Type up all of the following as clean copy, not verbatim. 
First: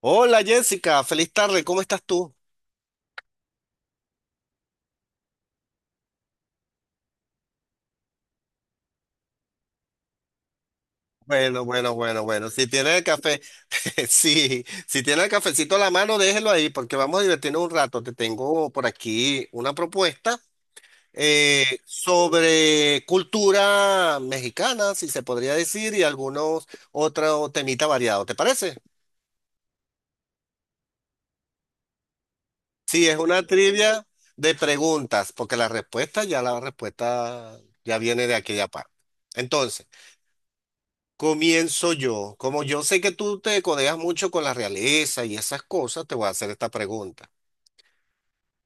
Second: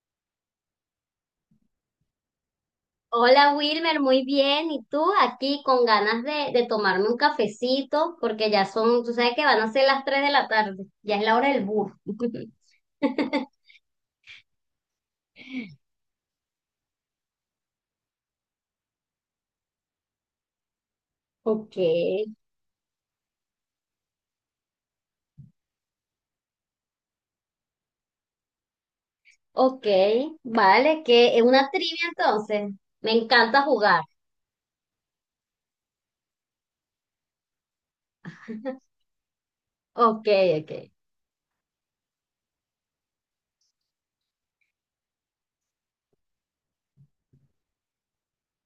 Hola Jessica, feliz tarde, ¿cómo estás tú? Hola Wilmer, muy bien. ¿Y tú aquí con ganas de tomarme un cafecito? Porque ya son, tú sabes que van a ser las 3 de la tarde, ya es la hora Bueno, del bus. bueno, bueno, bueno, si tiene el café, sí, si tiene el cafecito a la mano, déjelo ahí porque vamos a divertirnos un rato. Te tengo por aquí una propuesta Ok, sobre cultura mexicana, si se podría decir, y algunos otros temitas variados, ¿te parece? ok, vale, que es una trivia entonces. Sí, Me es una encanta jugar. trivia de preguntas, porque la respuesta ya viene de aquella parte. Entonces, Ok, ok, comienzo yo. Como yo sé que tú te codeas mucho con la realeza y esas cosas, te voy a hacer esta pregunta.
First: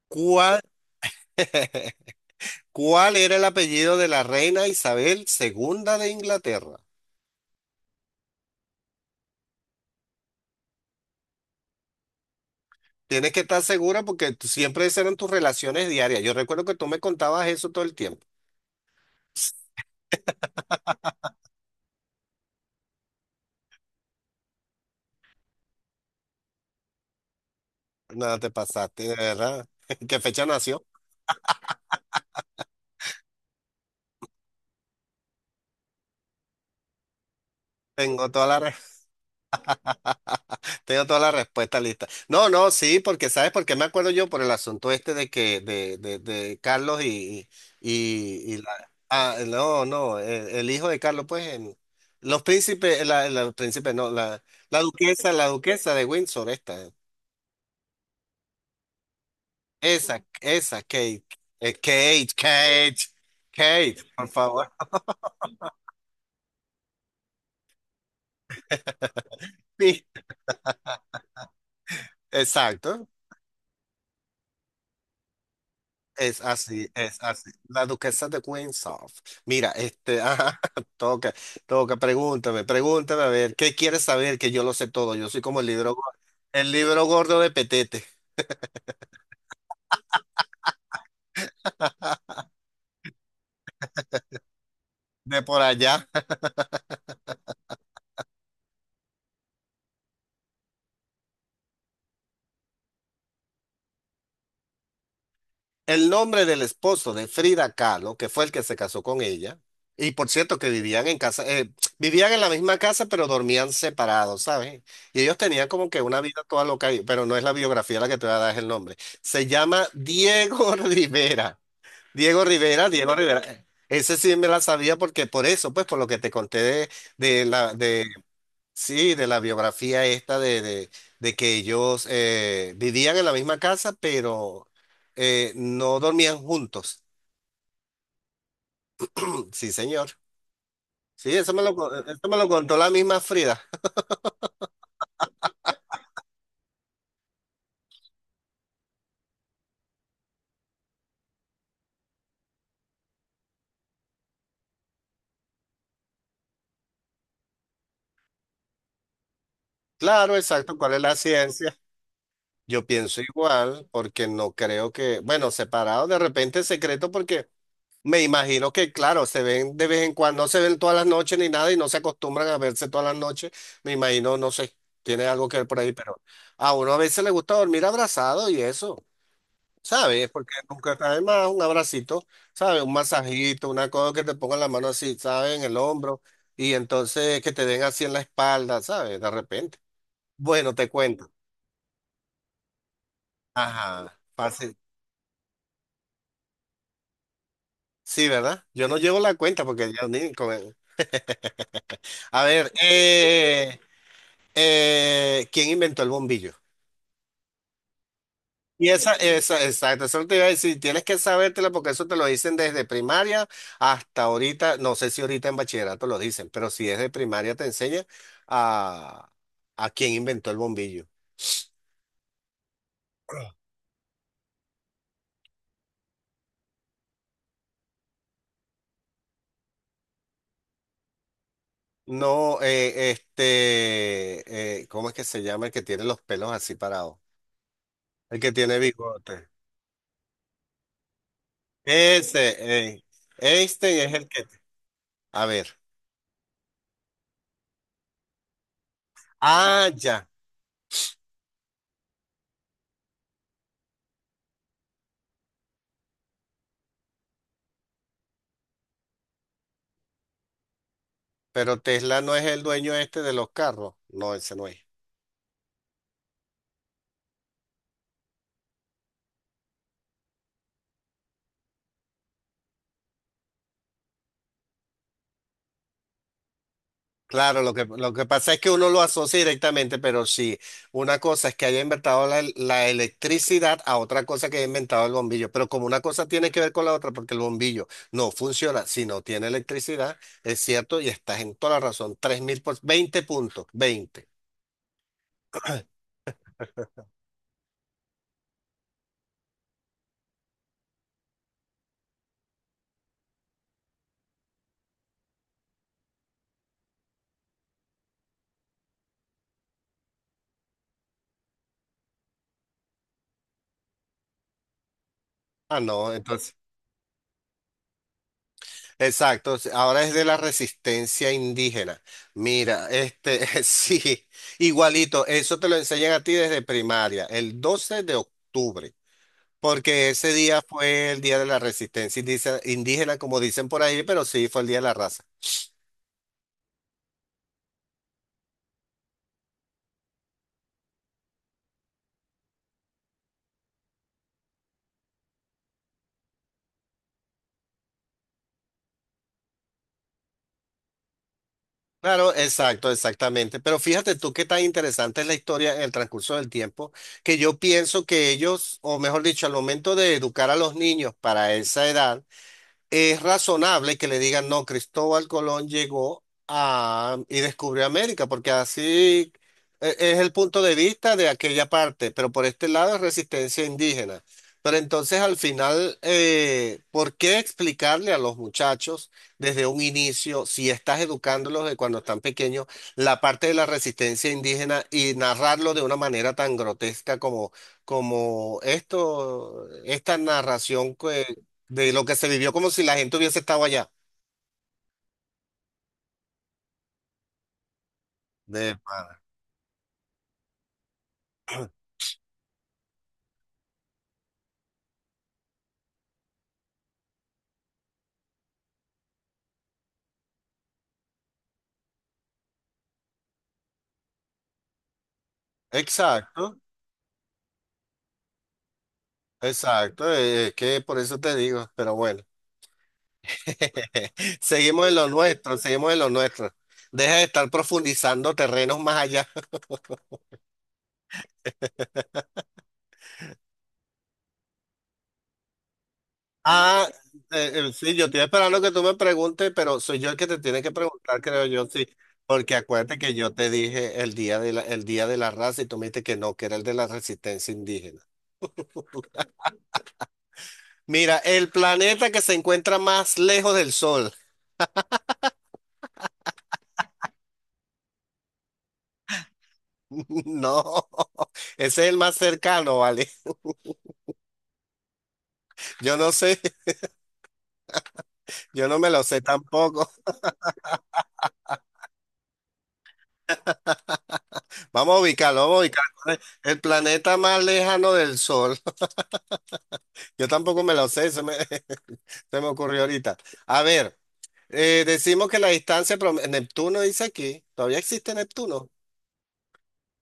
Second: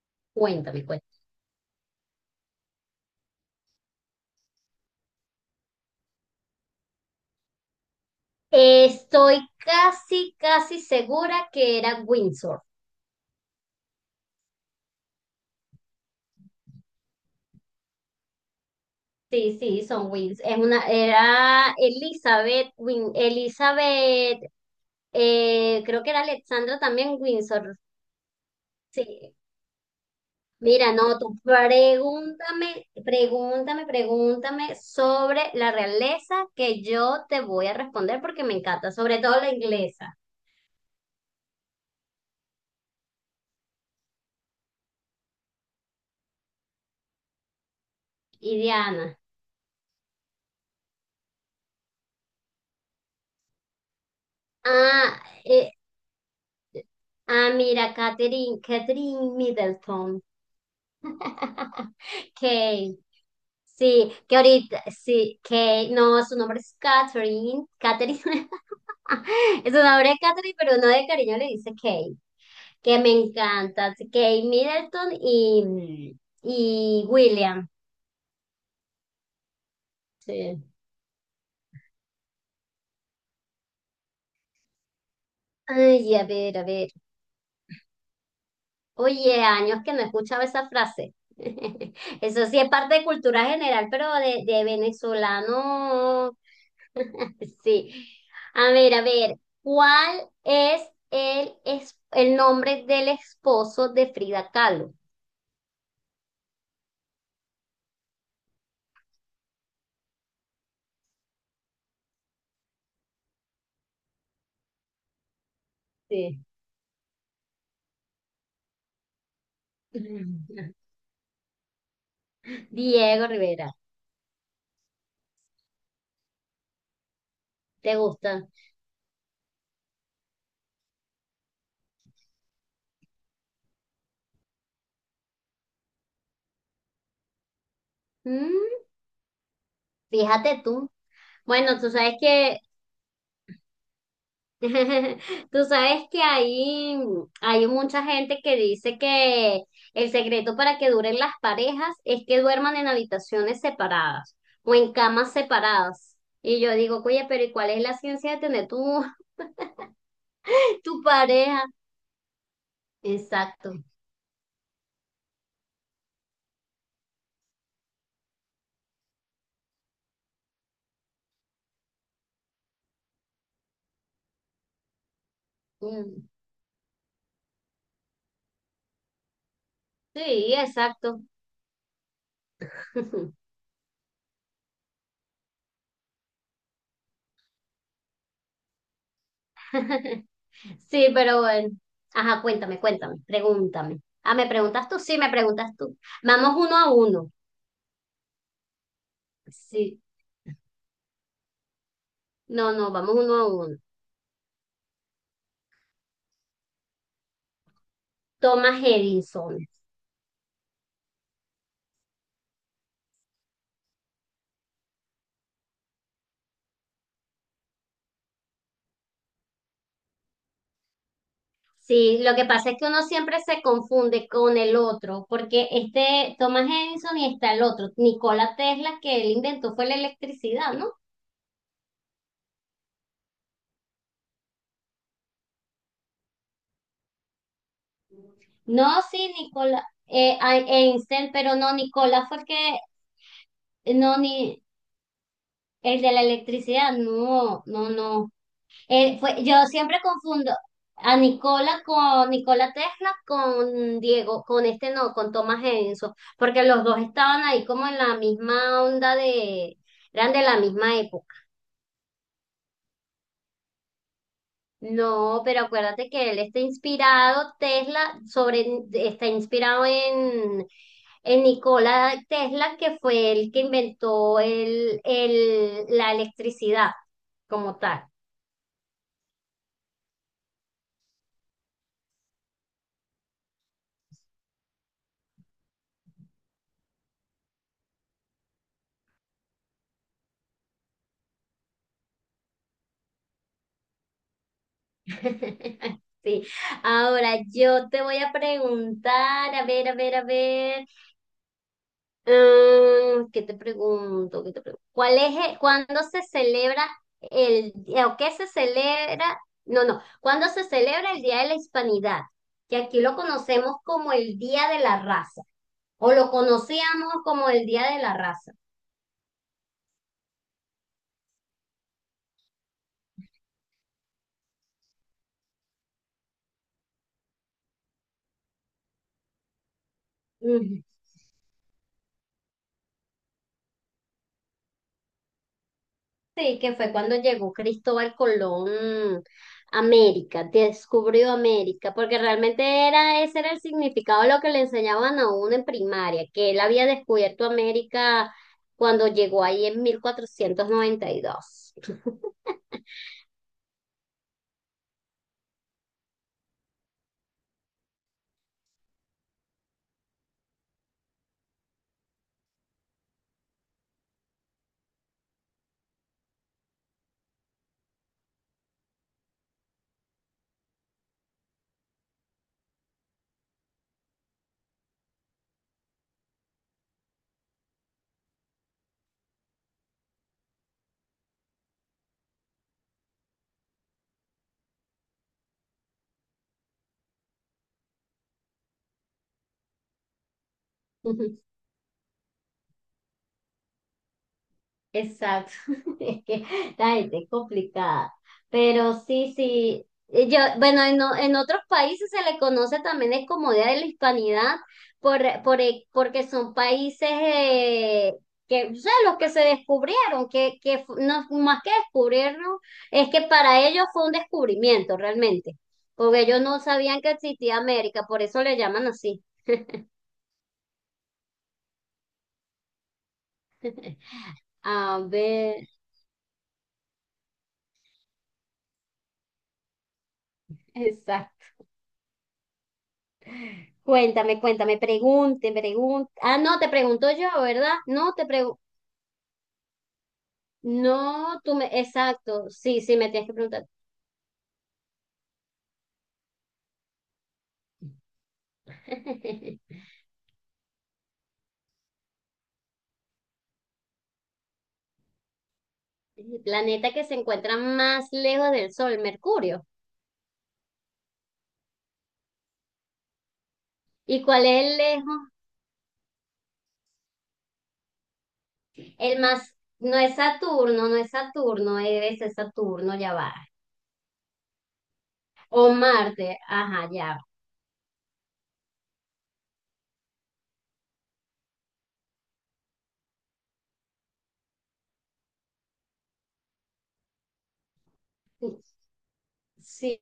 ¿Cuál, cuéntame, cuéntame. cuál era el apellido de la reina Isabel II de Inglaterra? Estoy casi, casi segura que era Windsor. Tienes que estar segura porque tú- siempre esas eran tus relaciones diarias. Yo recuerdo que tú me contabas eso todo el tiempo. Sí, sí, son Wins. Es una, era Elizabeth Win, Elizabeth, creo que era Alexandra también Windsor. Nada, te pasaste, de Sí. verdad. ¿Qué fecha nació? Mira, no, tú pregúntame, pregúntame, pregúntame sobre la realeza que yo te voy a responder Tengo porque toda me la encanta, sobre todo la inglesa. Tengo toda la respuesta lista. No, no, sí, porque ¿sabes por qué me acuerdo yo? Por el asunto este de que, de Carlos y Y Diana. No, no, el hijo de Carlos, pues, en- los príncipes, la, la príncipe, no, la, Ah, la eh, duquesa de Windsor, esta, mira, Catherine, Catherine Middleton. esa, eh, Kate, Kate, Kate, Kate, sí, por que favor. ahorita, sí, que no, su nombre es Catherine, Catherine, es un Sí, nombre de Catherine, pero no de cariño le dice Kate, que exacto. me encanta, Kate Middleton Es así, y es así. William, La duquesa de Windsor. Mira, ajá, sí. toca, toca, pregúntame, pregúntame, a ver, ¿qué quieres saber? Que yo lo sé todo. Yo soy como Ay, a ver, a el ver. libro gordo de Petete, Oye, años que no escuchaba esa frase. Eso sí es parte de cultura general, pero de de por allá. venezolano. Sí. A ver, ¿cuál es es el nombre del esposo de Frida Kahlo? El nombre del esposo de Frida Kahlo, que fue el que se casó con ella, y por cierto que vivían en la misma casa, pero dormían separados, ¿sabes? Y ellos tenían como que una Sí. vida toda loca, ahí, pero no es la biografía la que te voy a dar, es el nombre. Se llama Diego Rivera. Diego Rivera, Diego Diego Rivera. Rivera. Ese sí me la sabía porque por eso, pues por lo que te conté de la ¿Te de gusta? sí, de la biografía esta de que ellos vivían en la misma casa, pero no dormían juntos. Mm, Sí, señor. fíjate tú. Sí, Bueno, tú sabes eso me lo que contó la misma Frida. tú sabes que hay mucha gente que dice que el secreto para que duren las parejas es que duerman en habitaciones separadas o en camas separadas. Y yo digo, oye, pero ¿y cuál es la ciencia de tener tu, Claro, exacto, ¿cuál es tu la pareja? ciencia? Yo pienso Exacto. igual, porque no creo que, bueno, separado de repente secreto, porque me imagino que, claro, se ven de vez en cuando, no se ven todas las noches ni nada y no se acostumbran a verse todas las noches. Me imagino, no sé, tiene algo que ver por ahí, pero Mm, a uno a veces le gusta dormir abrazado y eso, ¿sabes? Porque sí, nunca está de exacto. más un abracito, ¿sabes? Un masajito, una cosa que te pongan la mano así, ¿sabes? En el hombro, y entonces que te den así en la espalda, ¿sabes? De repente. Bueno, te Sí, cuento. pero bueno. Ajá, cuéntame, cuéntame, pregúntame. Ajá, Ah, ¿me fácil. preguntas tú? Sí, me preguntas tú. Vamos uno a uno. Sí, ¿verdad? Yo no llevo la cuenta porque Sí. ya ni con él. A No, ver, no, vamos uno a uno. ¿Quién inventó el bombillo? Thomas Y esa, Edison. exacto, eso te iba a decir, tienes que sabértela porque eso te lo dicen desde primaria hasta ahorita, no sé si ahorita en bachillerato lo dicen, pero si es de primaria te enseña a, a quién inventó el bombillo. Sí, lo que pasa es que uno siempre se confunde con el otro, porque este Thomas Edison y está el otro, Nikola Tesla, que él inventó fue la electricidad, ¿no? No, ¿cómo es que se llama el que tiene los pelos así parados? El que tiene No, sí, bigote. Nikola, Einstein, pero no, Nikola fue el Ese, que, Einstein es no, el que, ni a ver, el de la electricidad, no, no, no. Fue, yo siempre ya. confundo a Nicola con Nicola Tesla con Diego, con este no, con Thomas Edison, porque los dos estaban ahí como en la misma onda de, eran de la misma época. Pero Tesla no es el dueño este de los carros. No, ese no es. No, pero acuérdate que él está inspirado, Tesla, sobre, está inspirado en Nikola Tesla, que fue el que inventó la electricidad Claro, lo como que, tal. lo que pasa es que uno lo asocia directamente, pero sí, una cosa es que haya inventado la electricidad, a otra cosa que haya inventado el bombillo. Pero como una cosa tiene que ver con la otra, porque el bombillo no funciona si no tiene electricidad, es cierto, y estás en toda la razón. 3000 por 20 puntos, 20. Sí. Ahora yo te voy a preguntar, a ver, a ver, a ver, ah, ¿qué te pregunto? ¿Qué te pregunto? ¿Cuál es el- cuándo se celebra el, o qué se celebra? No, no, ¿cuándo se celebra el Día de la Hispanidad, que aquí lo conocemos como el Día de la Raza, Ah, no, o lo entonces. conocíamos como el Día de la Raza? Exacto, s- ahora es de la resistencia indígena. Mira, sí, igualito, eso te lo enseñan a ti desde primaria, el 12 de octubre, porque ese día fue el día de la resistencia indice- indígena, como dicen por ahí, pero sí fue el día de la raza. Sí, que fue cuando llegó Cristóbal Colón a América, descubrió América, porque realmente era, ese era el significado de lo que le enseñaban a uno en primaria, que él había descubierto América cuando llegó ahí en 1492. Claro, exacto, exactamente. Pero fíjate tú qué tan interesante es la historia en el transcurso del tiempo, que yo pienso que ellos, o mejor dicho, al momento de educar a los niños para esa edad, es razonable que le digan, no, Cristóbal Colón llegó a, y descubrió América, porque así e- es el punto de vista de aquella parte, pero por este lado es resistencia indígena. Pero entonces, al final, ¿por qué explicarle a los muchachos desde un inicio, si estás educándolos de cuando están pequeños, la parte de la resistencia indígena y narrarlo de una manera tan grotesca como, esto, esta narración? De lo que se vivió como si la gente hubiese estado allá. Exacto, es que la gente es complicada, De pero pana. sí, sí, yo, bueno, en otros países se le conoce también es como Día de la Hispanidad por porque son países que, o sea, los que se descubrieron, no, más que descubrirlo, es que para ellos fue un descubrimiento realmente, porque ellos no Exacto, sabían que existía América, por eso le llaman así. exacto, es que por eso te digo, pero bueno, seguimos en A lo nuestro, ver, seguimos en lo nuestro. Deja de estar profundizando terrenos más allá. exacto. Cuéntame, cuéntame, pregunte, pregunte. Ah, no, te Ah, pregunto yo, ¿verdad? sí, yo No, estoy te esperando pregunto. que tú me preguntes, pero soy yo el que te tiene que preguntar, No, creo tú yo, me. sí. Exacto, Porque sí, sí, acuérdate me que tienes yo que te preguntar. dije el día de la, raza, y tú me dijiste que no, que era el de la resistencia indígena. Mira, el planeta que se encuentra más lejos del Sol. El planeta que se encuentra más lejos del Sol, Mercurio. No, ese es el más cercano, ¿vale? ¿Y cuál es el lejos? Yo no sé, yo no me lo sé El más, tampoco. no es Saturno, no es Saturno, es Saturno, ya va. Vamos a ubicarlo, vamos a O ubicarlo. ¿Vale? Marte, El ajá, planeta ya. más lejano del Sol. Yo tampoco me lo sé, se me, se me ocurrió ahorita. A ver, decimos que la distancia, Neptuno, dice aquí. ¿Todavía existe Neptuno? Sí,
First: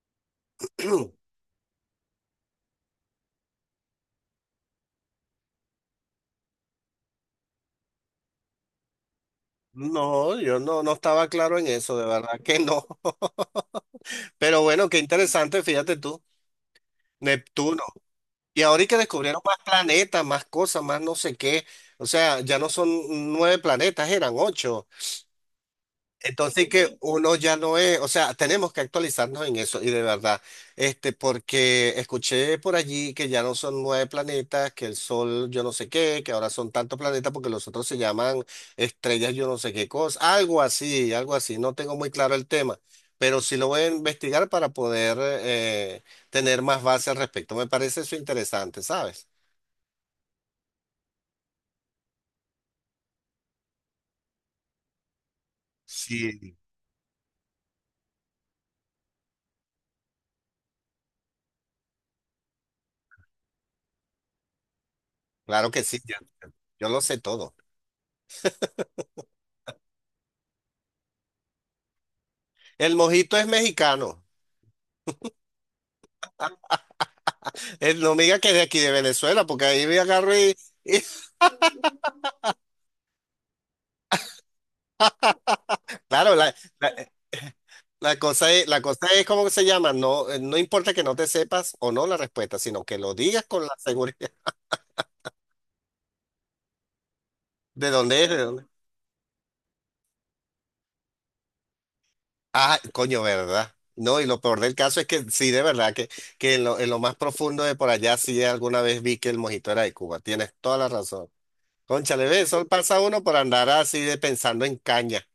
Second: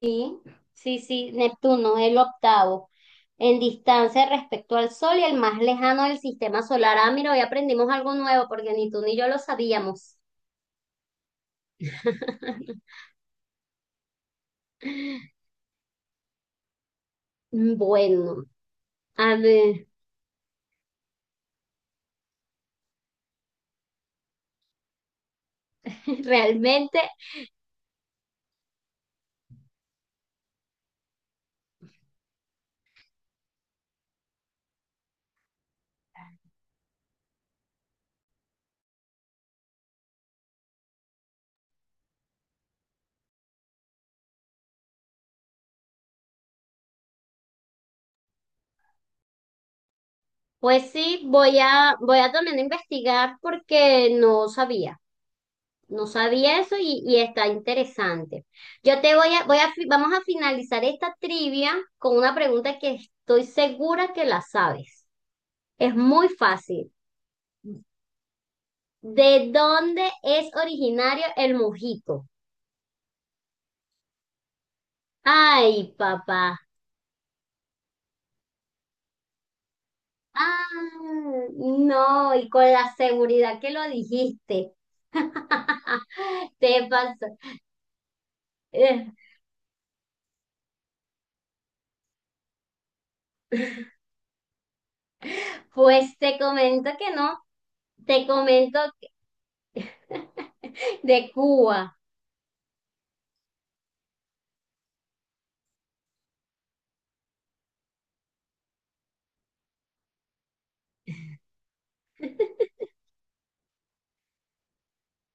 sí, sí, Neptuno, el octavo en distancia respecto al Sol y el más lejano del sistema solar. Ah, mira, hoy aprendimos algo nuevo porque ni tú ni yo lo sabíamos. No, yo no estaba claro en eso, de verdad que no. Pero bueno, qué interesante, fíjate tú. Neptuno. Bueno, Y ahora y que a descubrieron más ver, planetas, más cosas, más no sé qué. O sea, ya no son nueve planetas, eran ocho. Entonces que realmente, uno ya no es, o sea, tenemos que actualizarnos en eso, y de verdad, porque escuché por allí que ya no son nueve planetas, que el Sol yo no sé qué, que ahora son tantos planetas porque los otros se llaman estrellas yo no sé qué cosa, algo así, algo así. No tengo muy claro el tema, pero sí lo voy a investigar para poder tener más base al respecto. Me parece eso interesante, ¿sabes? pues sí, voy a también investigar porque no sabía. No Sí, sabía eso y está interesante. Yo te voy a, vamos a finalizar esta trivia con una pregunta que estoy segura que la sabes. claro que Es sí, yo, muy yo fácil. lo sé todo. ¿De dónde es originario el mojito? El mojito es mexicano. Ay, papá. El, no me diga que es de aquí de Venezuela, porque ahí me agarro y, Ah, y- no, y con la seguridad que lo dijiste. claro, Te la, eh, pasó. la cosa es, la cosa Eh, es cómo se llama. No, no importa que no te sepas o no la respuesta, sino que lo digas con la seguridad. pues te comento que no. ¿De dónde Te es? ¿De dónde? comento que- de Cuba. Ah, coño, ¿verdad? No, y lo peor del caso es que sí, de verdad, que en lo más profundo de por allá sí alguna vez vi que el mojito era de Cuba. Tienes toda la razón. Cónchale, ve, eso pasa uno por andar así de pensando en caña.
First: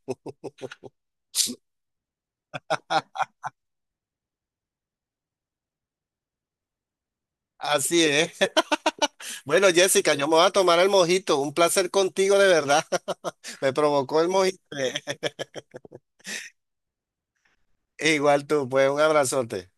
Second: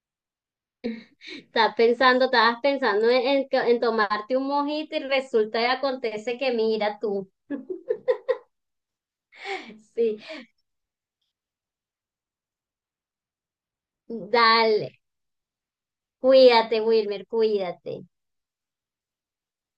Estás pensando, estabas pensando en que- en tomarte un mojito y resulta y acontece que mira tú. Así es. Bueno, Jessica, Sí, yo me voy a tomar el mojito. Un placer contigo, de verdad. Me provocó el mojito. dale. Cuídate, Wilmer, cuídate. Igual tú, pues un abrazote.